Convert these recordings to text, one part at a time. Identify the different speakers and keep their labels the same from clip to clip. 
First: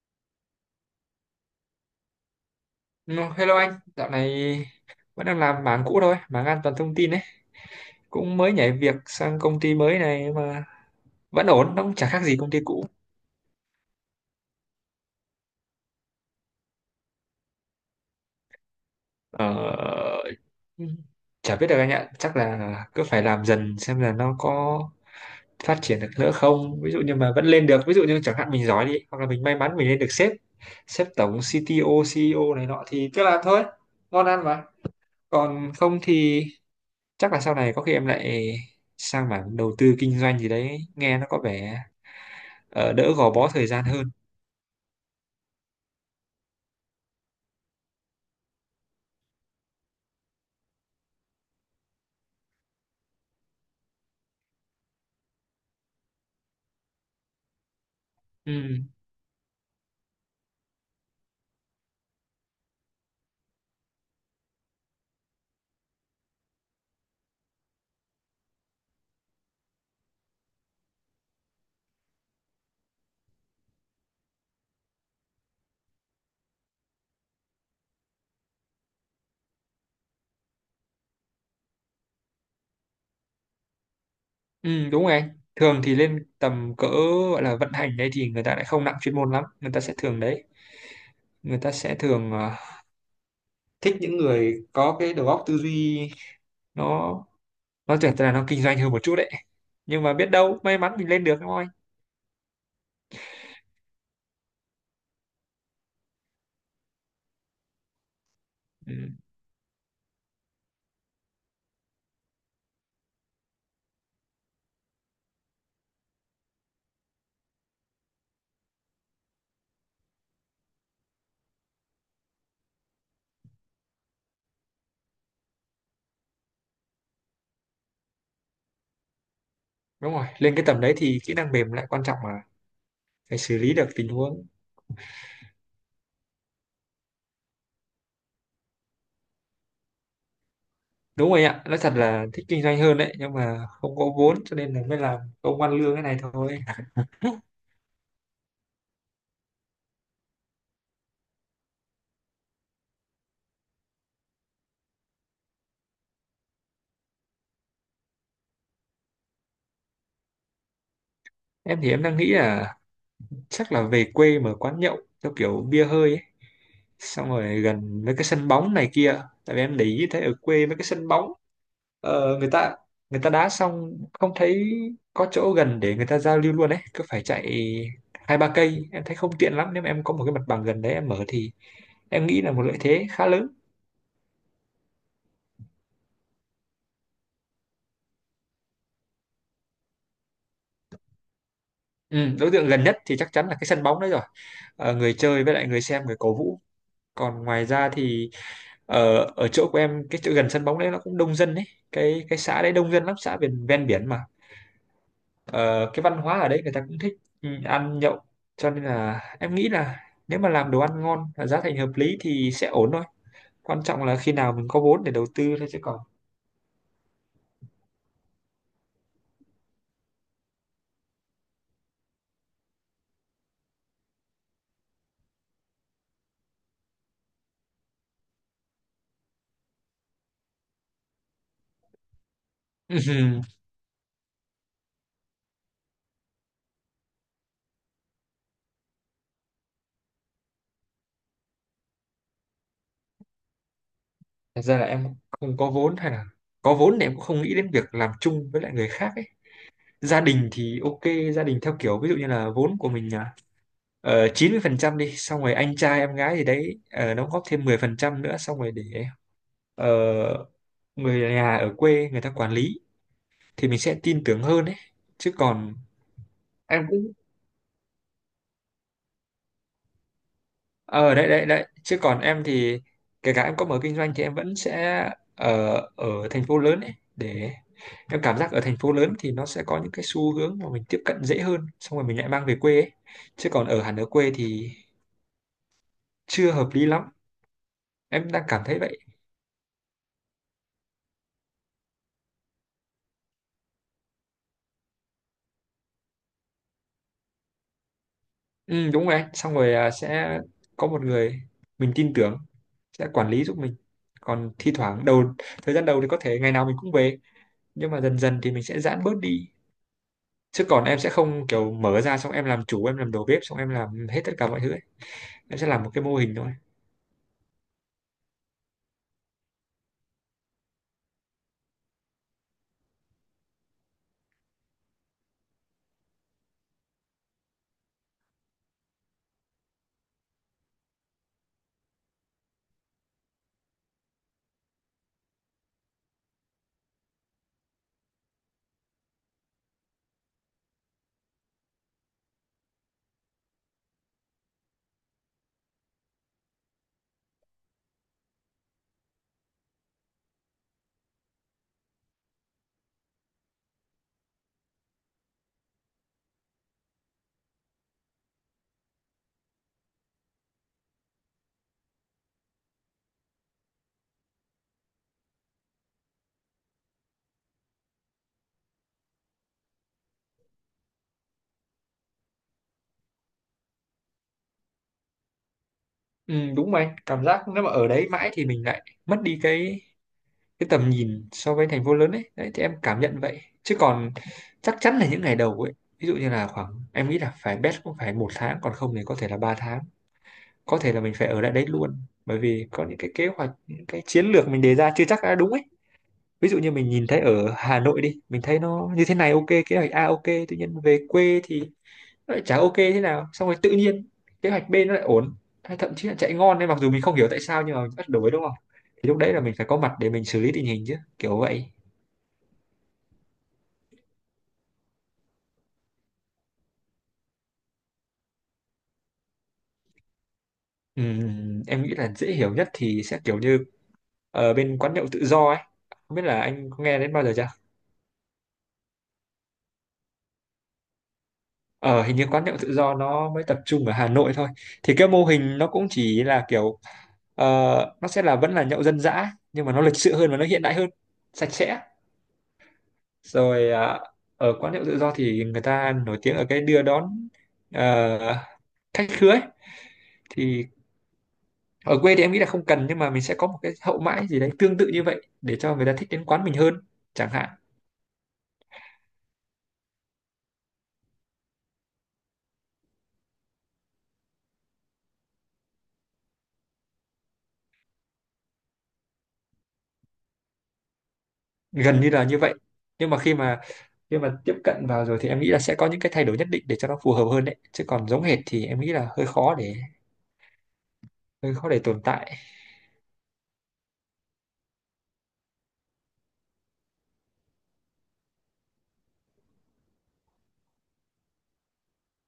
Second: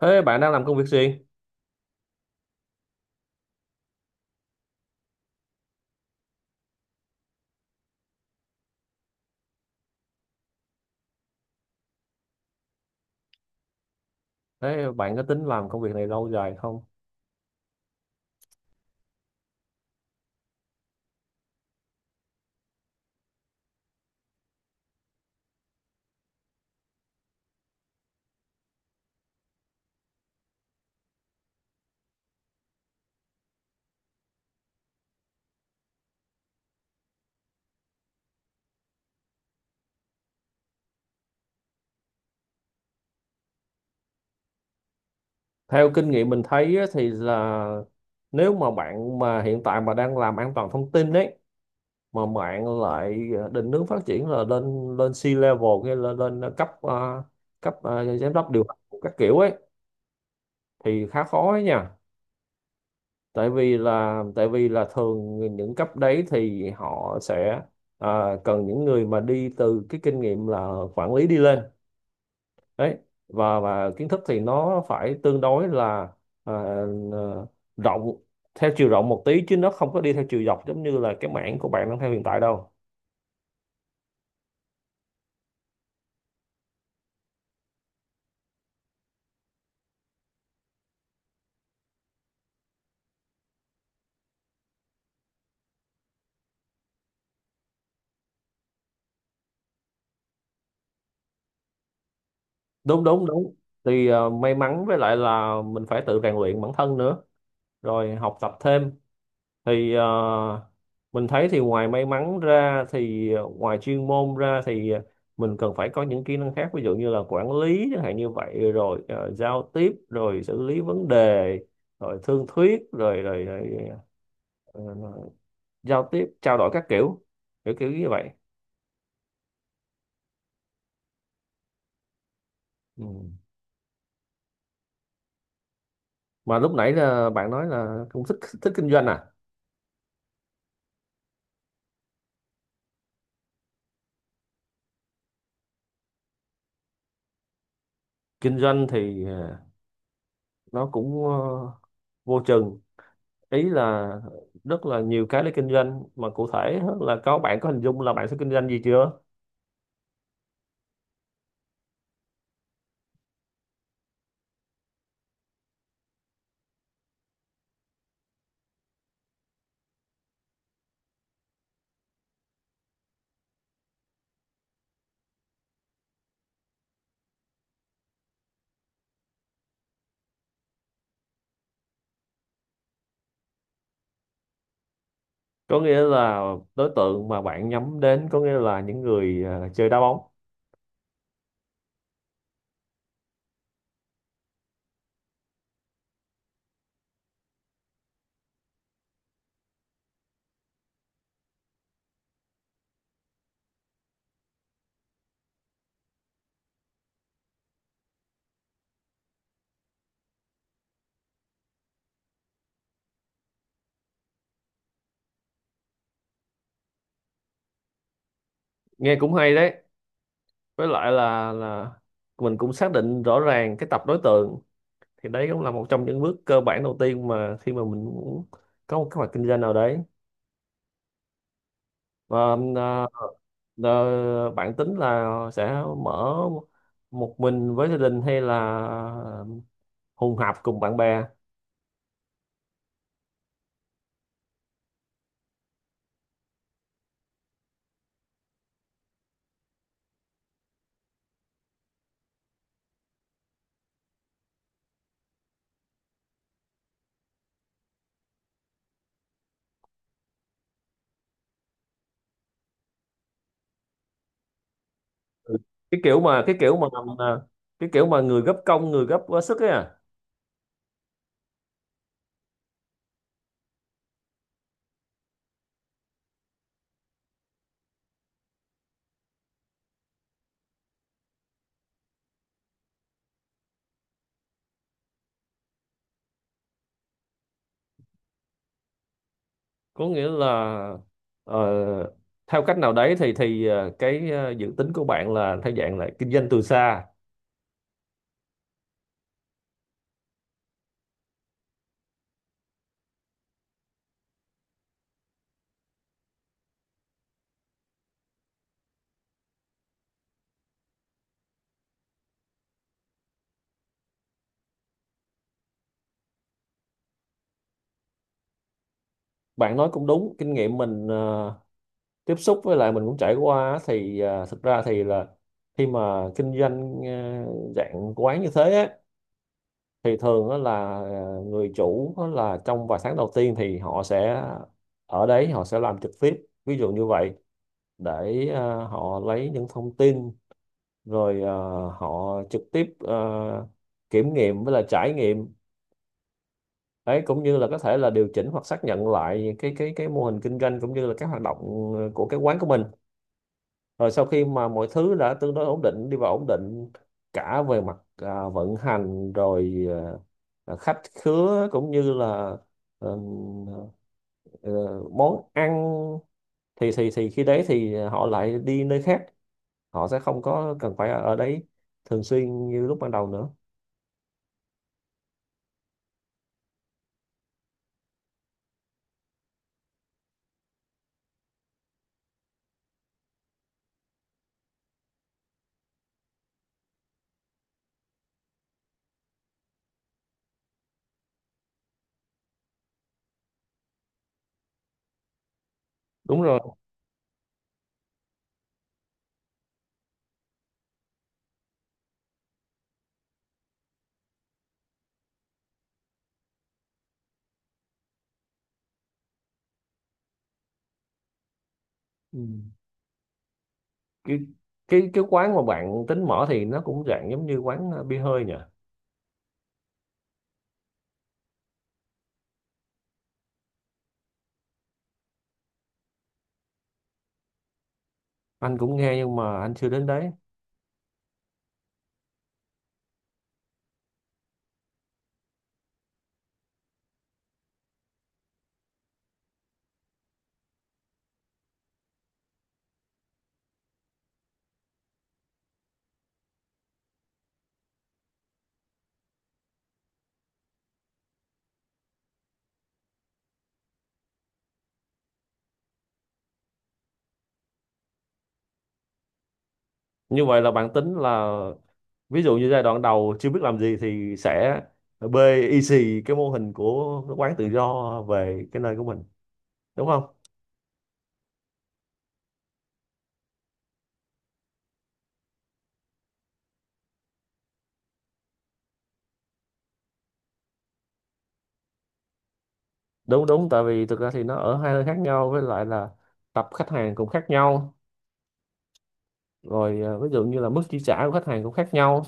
Speaker 1: Thế bạn đang làm công việc gì?
Speaker 2: No, hello anh, dạo này vẫn đang làm mảng cũ thôi, mảng an toàn thông tin ấy. Cũng mới nhảy việc sang công ty mới này mà vẫn ổn, nó cũng chả khác gì công ty cũ.
Speaker 1: Thế bạn có tính làm công việc này lâu dài không?
Speaker 2: Ờ, Chả biết được anh ạ, chắc là cứ phải làm dần xem là nó có phát triển được nữa không. Ví dụ như mà vẫn lên được, ví dụ như chẳng hạn mình giỏi đi, hoặc là mình may mắn mình lên được sếp, sếp tổng, CTO, CEO này nọ thì cứ làm thôi, ngon ăn mà. Còn không thì chắc là sau này có khi em lại sang mảng đầu tư kinh doanh gì đấy nghe nó có vẻ đỡ gò bó thời gian hơn.
Speaker 1: Theo kinh nghiệm mình thấy á, thì là nếu mà bạn mà hiện tại mà đang làm an toàn thông tin đấy, mà bạn lại định hướng phát triển là lên lên C-level hay là lên cấp cấp giám đốc điều
Speaker 2: Ừ.
Speaker 1: hành các kiểu ấy thì khá khó ấy nha. Tại vì là thường những cấp đấy thì họ sẽ cần những người mà đi từ cái kinh nghiệm là quản lý đi lên đấy, và kiến thức thì nó phải tương đối là à, ờ, rộng, theo chiều rộng một tí, chứ nó không có đi theo chiều dọc giống như là cái mảng của bạn đang theo hiện tại đâu.
Speaker 2: Ừ, đúng rồi anh, thường thì lên tầm cỡ gọi là vận hành đấy thì người ta lại không nặng chuyên môn lắm, người ta sẽ thường đấy, người ta sẽ thường thích những người có cái đầu óc tư duy nó nó tưởng là nó kinh doanh hơn một chút đấy, nhưng mà biết đâu may mắn mình lên được đúng không anh.
Speaker 1: Đúng đúng đúng, thì may mắn, với lại là mình phải tự rèn luyện bản thân nữa, rồi học tập thêm,
Speaker 2: Ừ,
Speaker 1: thì mình thấy thì ngoài may mắn ra thì ngoài chuyên môn ra thì mình cần phải có những kỹ năng khác, ví dụ như là quản lý chẳng hạn, như vậy rồi giao tiếp rồi xử lý vấn đề rồi thương thuyết rồi rồi, rồi ờ, giao tiếp trao đổi các kiểu, kiểu như vậy.
Speaker 2: đúng rồi, lên cái tầm đấy thì kỹ năng mềm lại quan trọng mà,
Speaker 1: Ừ.
Speaker 2: phải xử lý được tình huống.
Speaker 1: Mà lúc nãy là bạn nói là cũng thích thích kinh doanh à?
Speaker 2: Đúng rồi ạ, nói thật là thích kinh doanh hơn đấy, nhưng mà không có vốn cho nên là mới làm công ăn lương cái này thôi.
Speaker 1: Kinh doanh thì nó cũng vô chừng, ý là rất là nhiều cái để kinh doanh, mà cụ thể á, là có bạn có hình dung là bạn sẽ kinh doanh gì chưa?
Speaker 2: Em thì em đang nghĩ là chắc là về quê mở quán nhậu theo kiểu bia hơi ấy. Xong rồi gần mấy cái sân bóng này kia, tại vì em để ý thấy ở quê mấy cái sân bóng, người ta, người ta đá xong không thấy có chỗ gần để người ta giao lưu luôn ấy, cứ phải chạy hai ba cây, em thấy không tiện lắm. Nếu mà em có một cái mặt bằng gần đấy em mở thì em nghĩ là một lợi thế khá lớn.
Speaker 1: Có nghĩa là đối tượng mà bạn nhắm đến có nghĩa là những người chơi đá bóng.
Speaker 2: Ừ, đối tượng gần nhất thì chắc chắn là cái sân bóng đấy rồi. Ờ, người chơi với lại người xem, người cổ vũ. Còn ngoài ra thì ở ở chỗ của em, cái chỗ gần sân bóng đấy nó cũng đông dân đấy, cái xã đấy đông dân lắm, xã ven ven biển mà. Ờ, cái văn hóa ở đấy người ta cũng thích, ừ, ăn nhậu, cho nên là em nghĩ là nếu mà làm đồ ăn ngon và giá thành hợp lý thì sẽ ổn thôi, quan trọng là khi nào mình có vốn để đầu tư thôi chứ còn.
Speaker 1: Nghe cũng hay đấy, với lại là mình cũng xác định rõ ràng cái tập đối tượng, thì đấy cũng là một trong những bước cơ bản đầu tiên mà khi mà mình muốn có một kế hoạch kinh doanh nào đấy, và à,
Speaker 2: Ừm,
Speaker 1: à, bạn tính là sẽ mở một mình với gia đình hay là hùng hạp cùng bạn bè?
Speaker 2: Thật ra là em không có vốn, hay là có vốn thì em cũng không nghĩ đến việc làm chung với lại người khác ấy. Gia đình thì ok, gia đình theo kiểu ví dụ như là vốn của mình 90% đi, xong rồi anh trai em gái gì đấy đóng góp thêm 10% nữa, xong rồi để ờ, người nhà ở quê người ta quản lý thì mình sẽ tin tưởng hơn đấy, chứ
Speaker 1: Ừ,
Speaker 2: còn
Speaker 1: cái kiểu mà cái kiểu
Speaker 2: em
Speaker 1: mà
Speaker 2: cũng.
Speaker 1: mà- cái kiểu mà người gấp công người gấp quá sức ấy à.
Speaker 2: Ờ đấy đấy đấy, chứ còn em thì kể cả em có mở kinh doanh thì em vẫn sẽ ở ở thành phố lớn ấy, để em cảm giác ở thành phố lớn thì nó sẽ có những cái xu hướng mà mình tiếp cận dễ hơn, xong rồi mình lại mang về quê ấy. Chứ còn ở hẳn ở quê thì chưa hợp lý lắm, em đang cảm thấy vậy.
Speaker 1: Có nghĩa là ờ, theo cách nào đấy thì cái dự tính của bạn là theo dạng là kinh doanh từ xa.
Speaker 2: Ừ, đúng rồi anh, xong rồi sẽ có một người mình tin tưởng sẽ quản lý giúp mình, còn thi thoảng đầu, thời gian đầu thì có thể ngày nào mình cũng về, nhưng mà dần dần thì mình sẽ giãn bớt đi. Chứ còn em sẽ không kiểu mở ra xong em làm chủ, em làm đầu bếp, xong em làm hết tất cả mọi thứ ấy. Em sẽ làm một cái mô hình thôi.
Speaker 1: Bạn nói cũng đúng, kinh nghiệm mình tiếp xúc với lại mình cũng trải qua á, thì thực ra thì là khi mà kinh doanh dạng quán như thế á, thì thường á là người chủ á là trong vài tháng đầu tiên thì họ sẽ ở đấy, họ sẽ làm trực tiếp, ví dụ như vậy, để họ lấy những thông tin, rồi họ trực tiếp kiểm nghiệm với là trải nghiệm đấy, cũng như là có thể là điều chỉnh hoặc xác nhận lại cái mô hình kinh doanh cũng như là các hoạt động của cái quán của mình, rồi sau khi mà mọi thứ đã tương đối ổn định, đi vào ổn định cả về mặt vận hành rồi khách khứa cũng như là ờ, ờ, món ăn, thì khi đấy thì họ lại đi nơi khác, họ sẽ không có cần phải ở ở đấy thường xuyên như lúc ban đầu nữa.
Speaker 2: Ừ, đúng rồi anh, cảm giác nếu mà ở đấy mãi thì mình lại mất đi cái tầm nhìn so với thành phố lớn ấy, đấy thì em cảm nhận vậy, chứ còn chắc chắn là những ngày đầu ấy, ví dụ như là khoảng em nghĩ là phải best cũng phải một tháng, còn không thì có thể là ba tháng, có thể là mình phải ở lại đấy luôn, bởi vì có những cái kế hoạch, những cái chiến lược mình đề ra chưa chắc đã đúng ấy.
Speaker 1: Đúng
Speaker 2: Ví dụ
Speaker 1: rồi.
Speaker 2: như mình nhìn thấy ở Hà Nội đi, mình thấy nó như thế này, ok kế hoạch A ok, tự nhiên về quê thì nó lại chả ok thế nào, xong rồi tự nhiên kế hoạch B nó lại ổn, hay thậm chí là chạy ngon nên mặc dù mình không hiểu tại sao nhưng mà mình bắt đổi đúng không, thì lúc đấy là mình phải có mặt để mình xử lý tình hình chứ kiểu vậy.
Speaker 1: Ừ. cái cái quán mà bạn tính mở thì nó cũng dạng giống như quán bia hơi nhỉ?
Speaker 2: Em nghĩ là dễ hiểu nhất thì sẽ kiểu như ở bên quán nhậu tự do ấy, không biết là anh có nghe đến bao giờ chưa.
Speaker 1: Anh cũng nghe nhưng mà anh chưa đến đấy.
Speaker 2: Ờ hình như quán nhậu tự do nó mới tập trung ở Hà Nội thôi, thì cái mô hình nó cũng chỉ là kiểu, ờ, nó sẽ là vẫn là nhậu dân dã nhưng mà nó lịch sự hơn và nó hiện đại hơn, sạch sẽ, rồi ở quán nhậu tự do thì người ta nổi tiếng ở cái đưa đón ờ, khách khứa ấy. Thì ở quê thì em nghĩ là không cần, nhưng mà mình sẽ có một cái hậu mãi gì đấy tương tự như vậy để cho người ta thích đến quán mình hơn chẳng hạn.
Speaker 1: Như vậy là bạn tính là ví dụ như giai đoạn đầu chưa biết làm gì thì sẽ bê y xì cái mô hình của cái quán tự do về cái nơi của mình, đúng không?
Speaker 2: Gần như là như vậy, nhưng mà khi mà tiếp cận vào rồi thì em nghĩ là sẽ có những cái thay đổi nhất định để cho nó phù hợp hơn đấy, chứ còn giống hệt thì em nghĩ là hơi khó để tồn tại.
Speaker 1: Đúng đúng, tại vì thực ra thì nó ở hai nơi khác nhau, với lại là tập khách hàng cũng khác nhau, rồi ví dụ như là mức chi trả của khách hàng cũng khác nhau,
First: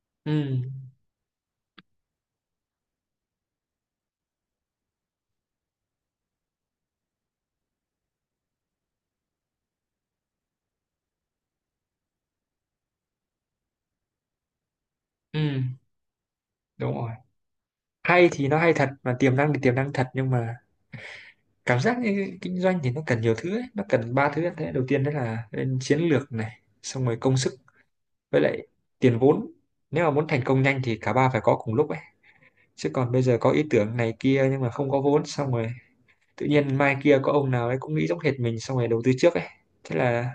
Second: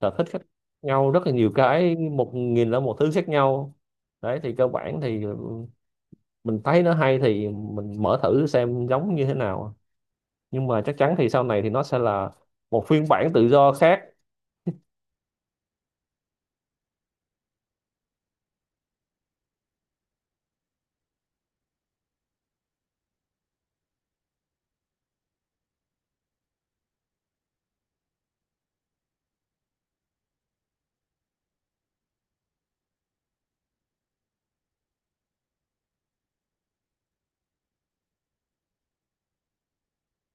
Speaker 1: sở thích
Speaker 2: Ừ,
Speaker 1: khác nhau rất là nhiều cái, 1.000 là một thứ khác nhau. Đấy thì cơ bản thì mình thấy nó hay thì mình mở thử xem giống như thế nào, nhưng mà chắc chắn thì sau này thì nó sẽ là một phiên bản tự do khác.
Speaker 2: ừ đúng rồi, hay thì nó hay thật, mà tiềm năng thì tiềm năng thật, nhưng mà cảm giác như kinh doanh thì nó cần nhiều thứ ấy. Nó cần ba thứ, thế đầu tiên đó là lên chiến lược này, xong rồi công sức, với lại tiền vốn, nếu mà muốn thành công nhanh thì cả ba phải có cùng lúc ấy. Chứ còn bây giờ có ý tưởng này kia nhưng mà không có vốn, xong rồi tự nhiên mai kia có ông nào ấy cũng nghĩ giống hệt mình xong rồi đầu tư trước ấy, thế là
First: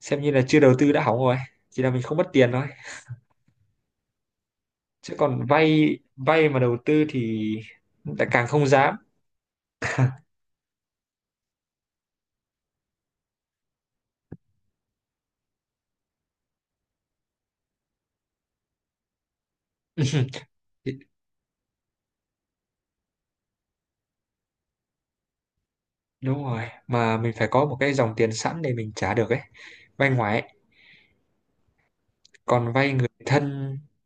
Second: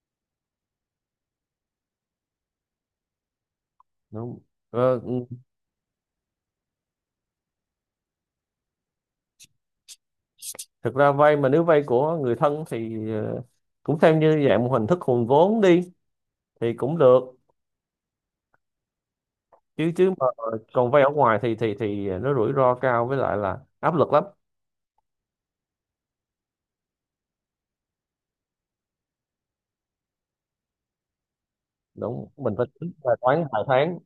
Speaker 2: xem như là chưa đầu tư đã hỏng rồi, chỉ là mình không mất tiền thôi.
Speaker 1: Đúng. ờ,
Speaker 2: Chứ
Speaker 1: ừ,
Speaker 2: còn vay vay mà đầu tư thì lại càng không dám.
Speaker 1: Thực ra vay mà, nếu vay của người thân thì cũng xem như dạng một hình thức hùn vốn đi, thì cũng được, chứ chứ mà còn vay
Speaker 2: Thì-
Speaker 1: ở ngoài thì nó rủi ro cao, với lại là áp lực lắm.
Speaker 2: đúng rồi, mà mình phải có một cái dòng tiền sẵn để mình trả được ấy, vay ngoài ấy.
Speaker 1: Đúng, mình phải
Speaker 2: Còn
Speaker 1: tính
Speaker 2: vay người
Speaker 1: bài toán vài
Speaker 2: thân,
Speaker 1: tháng.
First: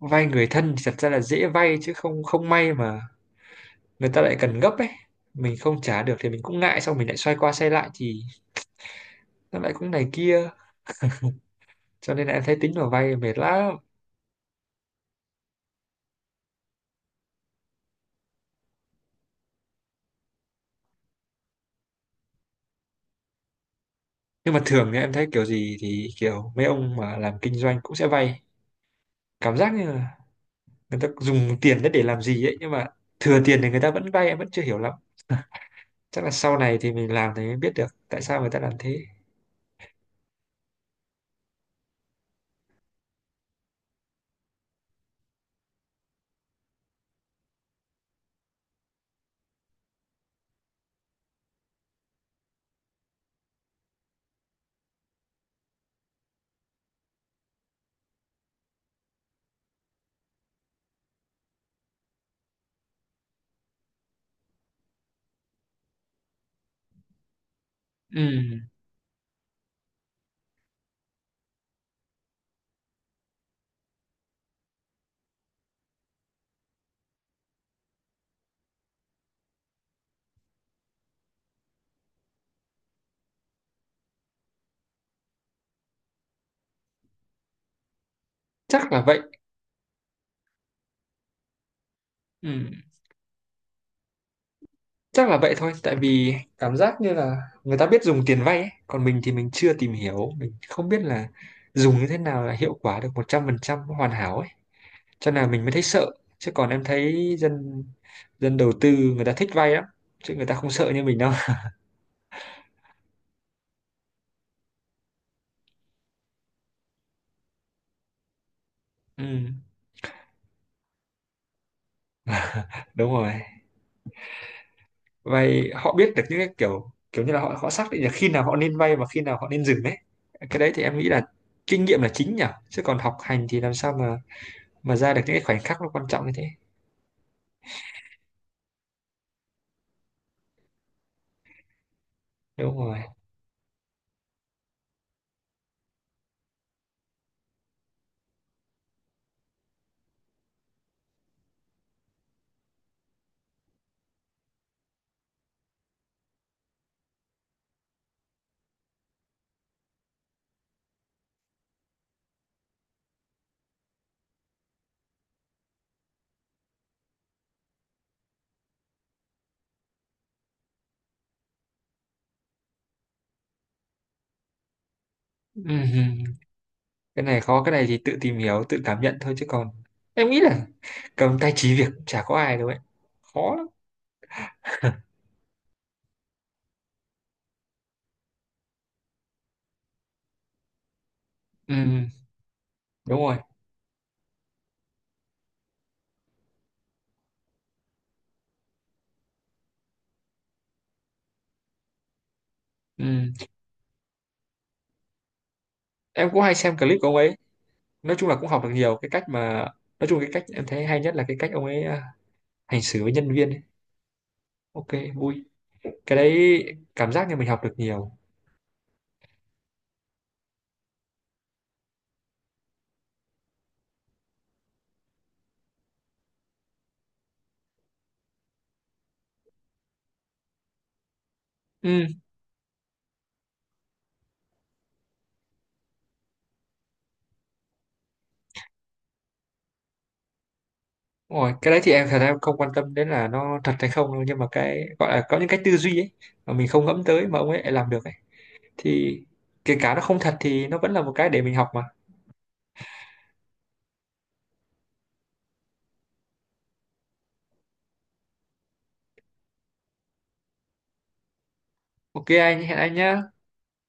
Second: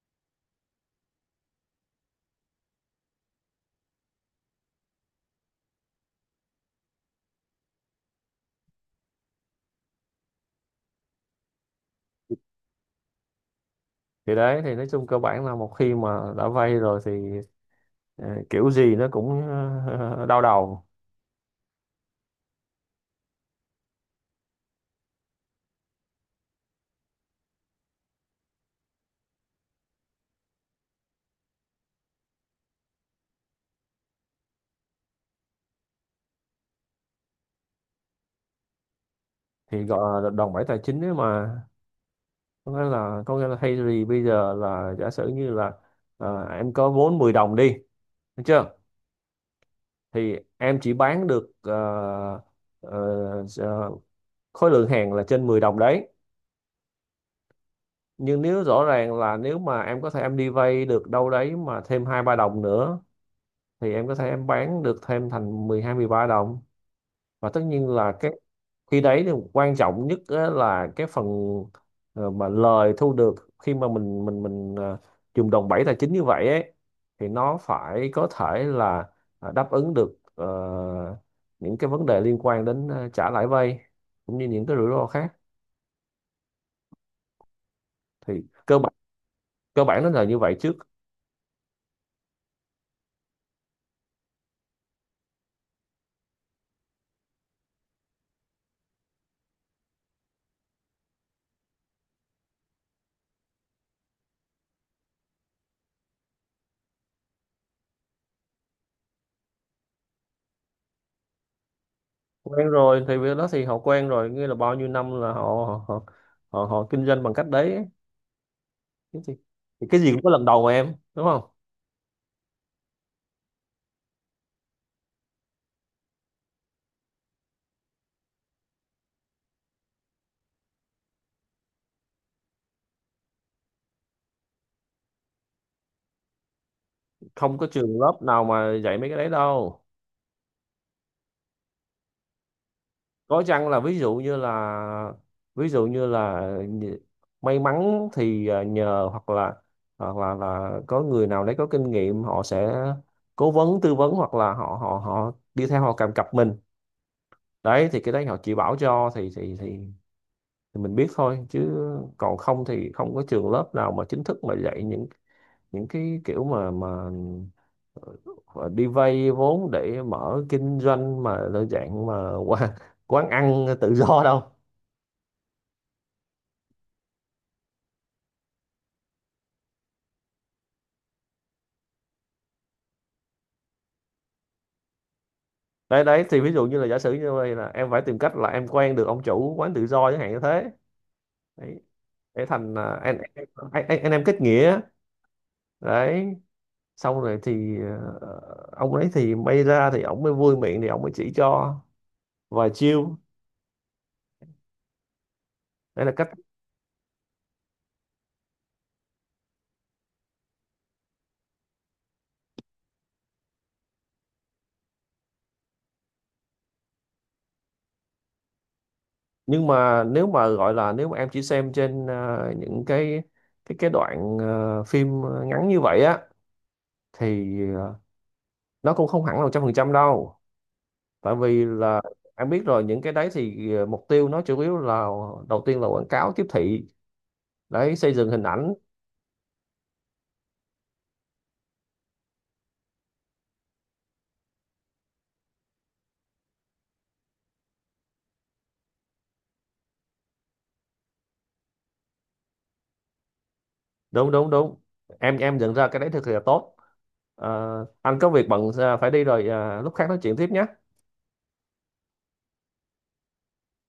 Speaker 2: vay người thân thì thật ra là dễ vay, chứ không không may mà người ta lại cần gấp ấy, mình không trả được thì mình cũng ngại, xong mình lại xoay qua xoay lại thì nó lại cũng này kia, cho nên là em thấy tính vào vay mệt lắm.
Speaker 1: Thì đấy thì nói chung cơ bản là một khi mà đã vay rồi thì ờ, kiểu gì nó cũng đau đầu.
Speaker 2: Nhưng mà thường thì em thấy kiểu gì thì kiểu mấy ông mà làm kinh doanh cũng sẽ vay, cảm giác như là người ta dùng tiền đấy để làm gì ấy, nhưng mà thừa tiền thì người ta vẫn vay, em vẫn chưa hiểu lắm, chắc là sau này thì mình làm thì mới biết được tại sao người ta làm thế.
Speaker 1: Thì gọi là đòn bẩy tài chính ấy mà, có nghĩa là thay vì bây giờ là giả sử như là em có vốn 10 đồng đi, được chưa? Thì em chỉ bán được ờ, ờ, khối lượng hàng là trên 10 đồng đấy, nhưng nếu rõ ràng là nếu mà em có thể em đi vay được đâu đấy mà thêm 2 3 đồng nữa, thì em có thể em bán được thêm thành 12 13 đồng. Và tất nhiên là
Speaker 2: Ừ
Speaker 1: cái khi đấy thì quan trọng nhất á là cái phần mà lời thu được khi mà mình dùng đòn bẩy tài chính như vậy ấy, thì nó phải có thể là đáp ứng được những cái vấn đề liên quan đến trả lãi vay, cũng như những cái rủi ro khác. Thì cơ
Speaker 2: chắc
Speaker 1: bản,
Speaker 2: là vậy.
Speaker 1: cơ bản nó là như vậy trước.
Speaker 2: Ừ, chắc là vậy thôi, tại vì cảm giác như là người ta biết dùng tiền vay ấy, còn mình thì mình chưa tìm hiểu, mình không biết là dùng như thế nào là hiệu quả được 100% hoàn hảo ấy, cho nên là mình mới thấy sợ. Chứ còn em thấy dân dân đầu tư người ta thích vay lắm, chứ người ta không sợ như mình đâu.
Speaker 1: Quen rồi thì việc đó thì họ quen rồi, nghĩa là bao nhiêu năm là họ kinh doanh bằng cách đấy ấy. Thế
Speaker 2: Ừ,
Speaker 1: thì cái gì cũng có lần đầu mà em, đúng không?
Speaker 2: đúng rồi. Vay họ biết được những cái kiểu kiểu như là họ họ xác định là khi nào họ nên vay và khi nào họ nên dừng đấy. Cái đấy thì em nghĩ là kinh nghiệm là chính nhỉ, chứ còn học hành thì làm sao mà ra được những cái khoảnh khắc nó quan trọng như thế.
Speaker 1: Không có trường lớp nào mà dạy mấy cái đấy đâu.
Speaker 2: Đúng rồi.
Speaker 1: Có chăng là ví dụ như là ví dụ như là nh- may mắn thì nhờ, hoặc là có người nào đấy có kinh nghiệm họ sẽ cố vấn tư vấn, hoặc là họ họ họ đi theo họ kèm cặp mình, đấy thì cái đấy họ chỉ bảo cho thì thì mình biết thôi, chứ còn không thì không có trường lớp nào mà chính thức mà dạy những cái kiểu mà đi vay vốn để mở kinh doanh mà đơn dạng mà quán, quán ăn tự do đâu.
Speaker 2: Ừm, Cái này khó, cái này thì tự tìm hiểu, tự cảm nhận thôi, chứ còn em nghĩ là cầm tay chỉ việc cũng chả có ai đâu ấy. Khó lắm.
Speaker 1: Đấy đấy, thì ví dụ như là giả sử như vậy là em phải tìm cách là em quen được ông chủ quán tự do chẳng hạn như thế, đấy,
Speaker 2: Ừm,
Speaker 1: để thành anh
Speaker 2: đúng rồi.
Speaker 1: anh anh, anh, anh em kết nghĩa, đấy, xong rồi thì ờ, ông ấy thì may ra thì ông mới vui miệng thì ông mới chỉ cho vài chiêu.
Speaker 2: Ừm,
Speaker 1: Đấy là cách.
Speaker 2: Em cũng hay xem clip của ông ấy. Nói chung là cũng học được nhiều cái cách mà, nói chung cái cách em thấy hay nhất là cái cách ông ấy hành xử với nhân viên ấy. Ok, vui. Cái đấy cảm giác như mình học được nhiều.
Speaker 1: Nhưng mà nếu mà gọi là nếu mà em chỉ xem trên những cái đoạn phim ngắn như vậy á, thì nó cũng không hẳn là 100% đâu, tại vì là
Speaker 2: Ừm,
Speaker 1: em biết rồi, những cái đấy thì mục tiêu nó chủ yếu là đầu tiên là quảng cáo tiếp thị, đấy, xây dựng hình ảnh.
Speaker 2: đúng rồi, cái đấy thì em thật ra em không quan tâm đến là nó thật hay không đâu, nhưng mà cái gọi là có những cái tư duy ấy mà mình không ngẫm tới mà ông ấy lại làm được ấy, thì kể cả nó không thật thì nó vẫn là một cái để mình học mà.
Speaker 1: Đúng đúng đúng, em nhận ra cái đấy thực sự là tốt. Ờ, anh có việc bận phải đi rồi, lúc khác nói chuyện tiếp nhé.
Speaker 2: Ok anh, hẹn anh nhá.